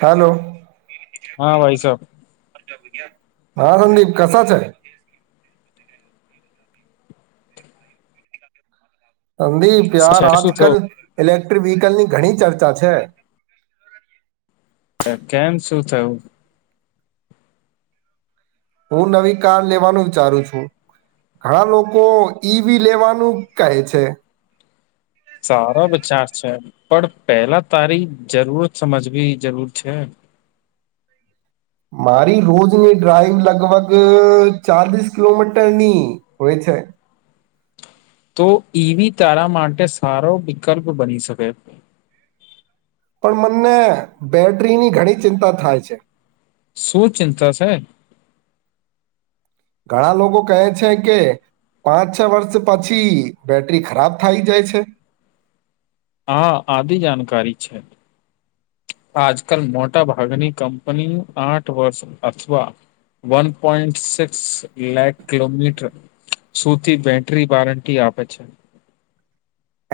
હાલો, હા ભાઈ સાબ, હા સંદીપ કસા છે. સંદીપ યાર આજ શું કલ થયું ઇલેક્ટ્રિક વ્હીકલ ની ઘણી ચર્ચા છે. પણ કેમ શું થયું. હું નવી કાર લેવાનુ વિચારુ છુ. ઘણા લોકો ઈભી લેવાનું કહે છે. સારો વિચાર છે, પણ પેલા તારી જરૂરત સમજવી જરૂર છે. મારી રોજની ડ્રાઈવ લગભગ ચાલીસ કિલોમીટર ની, હોય છે. તો ઈવી તારા માટે સારો વિકલ્પ બની શકે. પણ મને બેટરીની ઘણી ચિંતા થાય છે. શું ચિંતા છે. ઘણા લોકો કહે છે કે, પાંચ છ વર્ષ પછી બેટરી ખરાબ થાય જાય છે. હા આદિ જાણકારી છે. આજકાલ મોટા ભાગની કંપની આઠ વર્ષ અથવા, one point six like kilometre, સુથી બેટરી વારંટી આપે છે.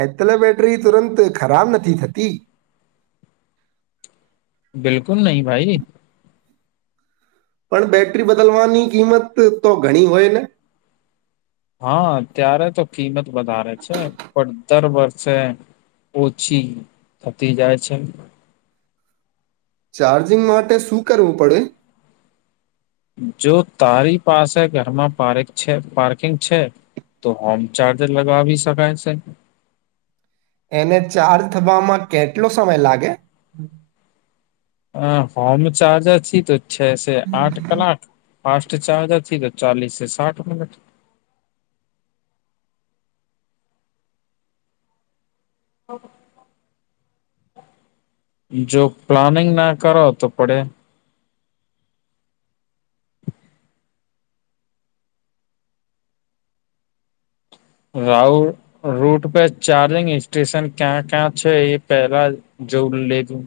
એટલે બેટરી તુરંત ખરાબ નથી થતી. બિલકુલ નહી ભાઈ. પણ બેટરી બદલવાની કિંમત તો ઘણી હોય ને, હા ત્યારે તો કિંમત વધારે છે, પણ દર વર્ષે ઓછી થતી જાય છે. ચાર્જિંગ માટે શું કરવું પડે? જો તારી પાસે ઘરમાં પારેક છે પાર્કિંગ છે તો હોમ ચાર્જર લગાવી શકાશે. એને ચાર્જ થવામાં કેટલો સમય લાગે? હા હોમ ચારજર છી તો છે સે આઠ કલાક ફાસ્ટ ચાર્જરથી તો ચાલીસ સાઠ મિનીટ જો પ્લાનિંગ ના કરો તો પડે રાઉ રૂટ પરે ચાર્જિંગ સ્ટેશન ક્યાં ક્યાં છે એ પેલા જવું લેજું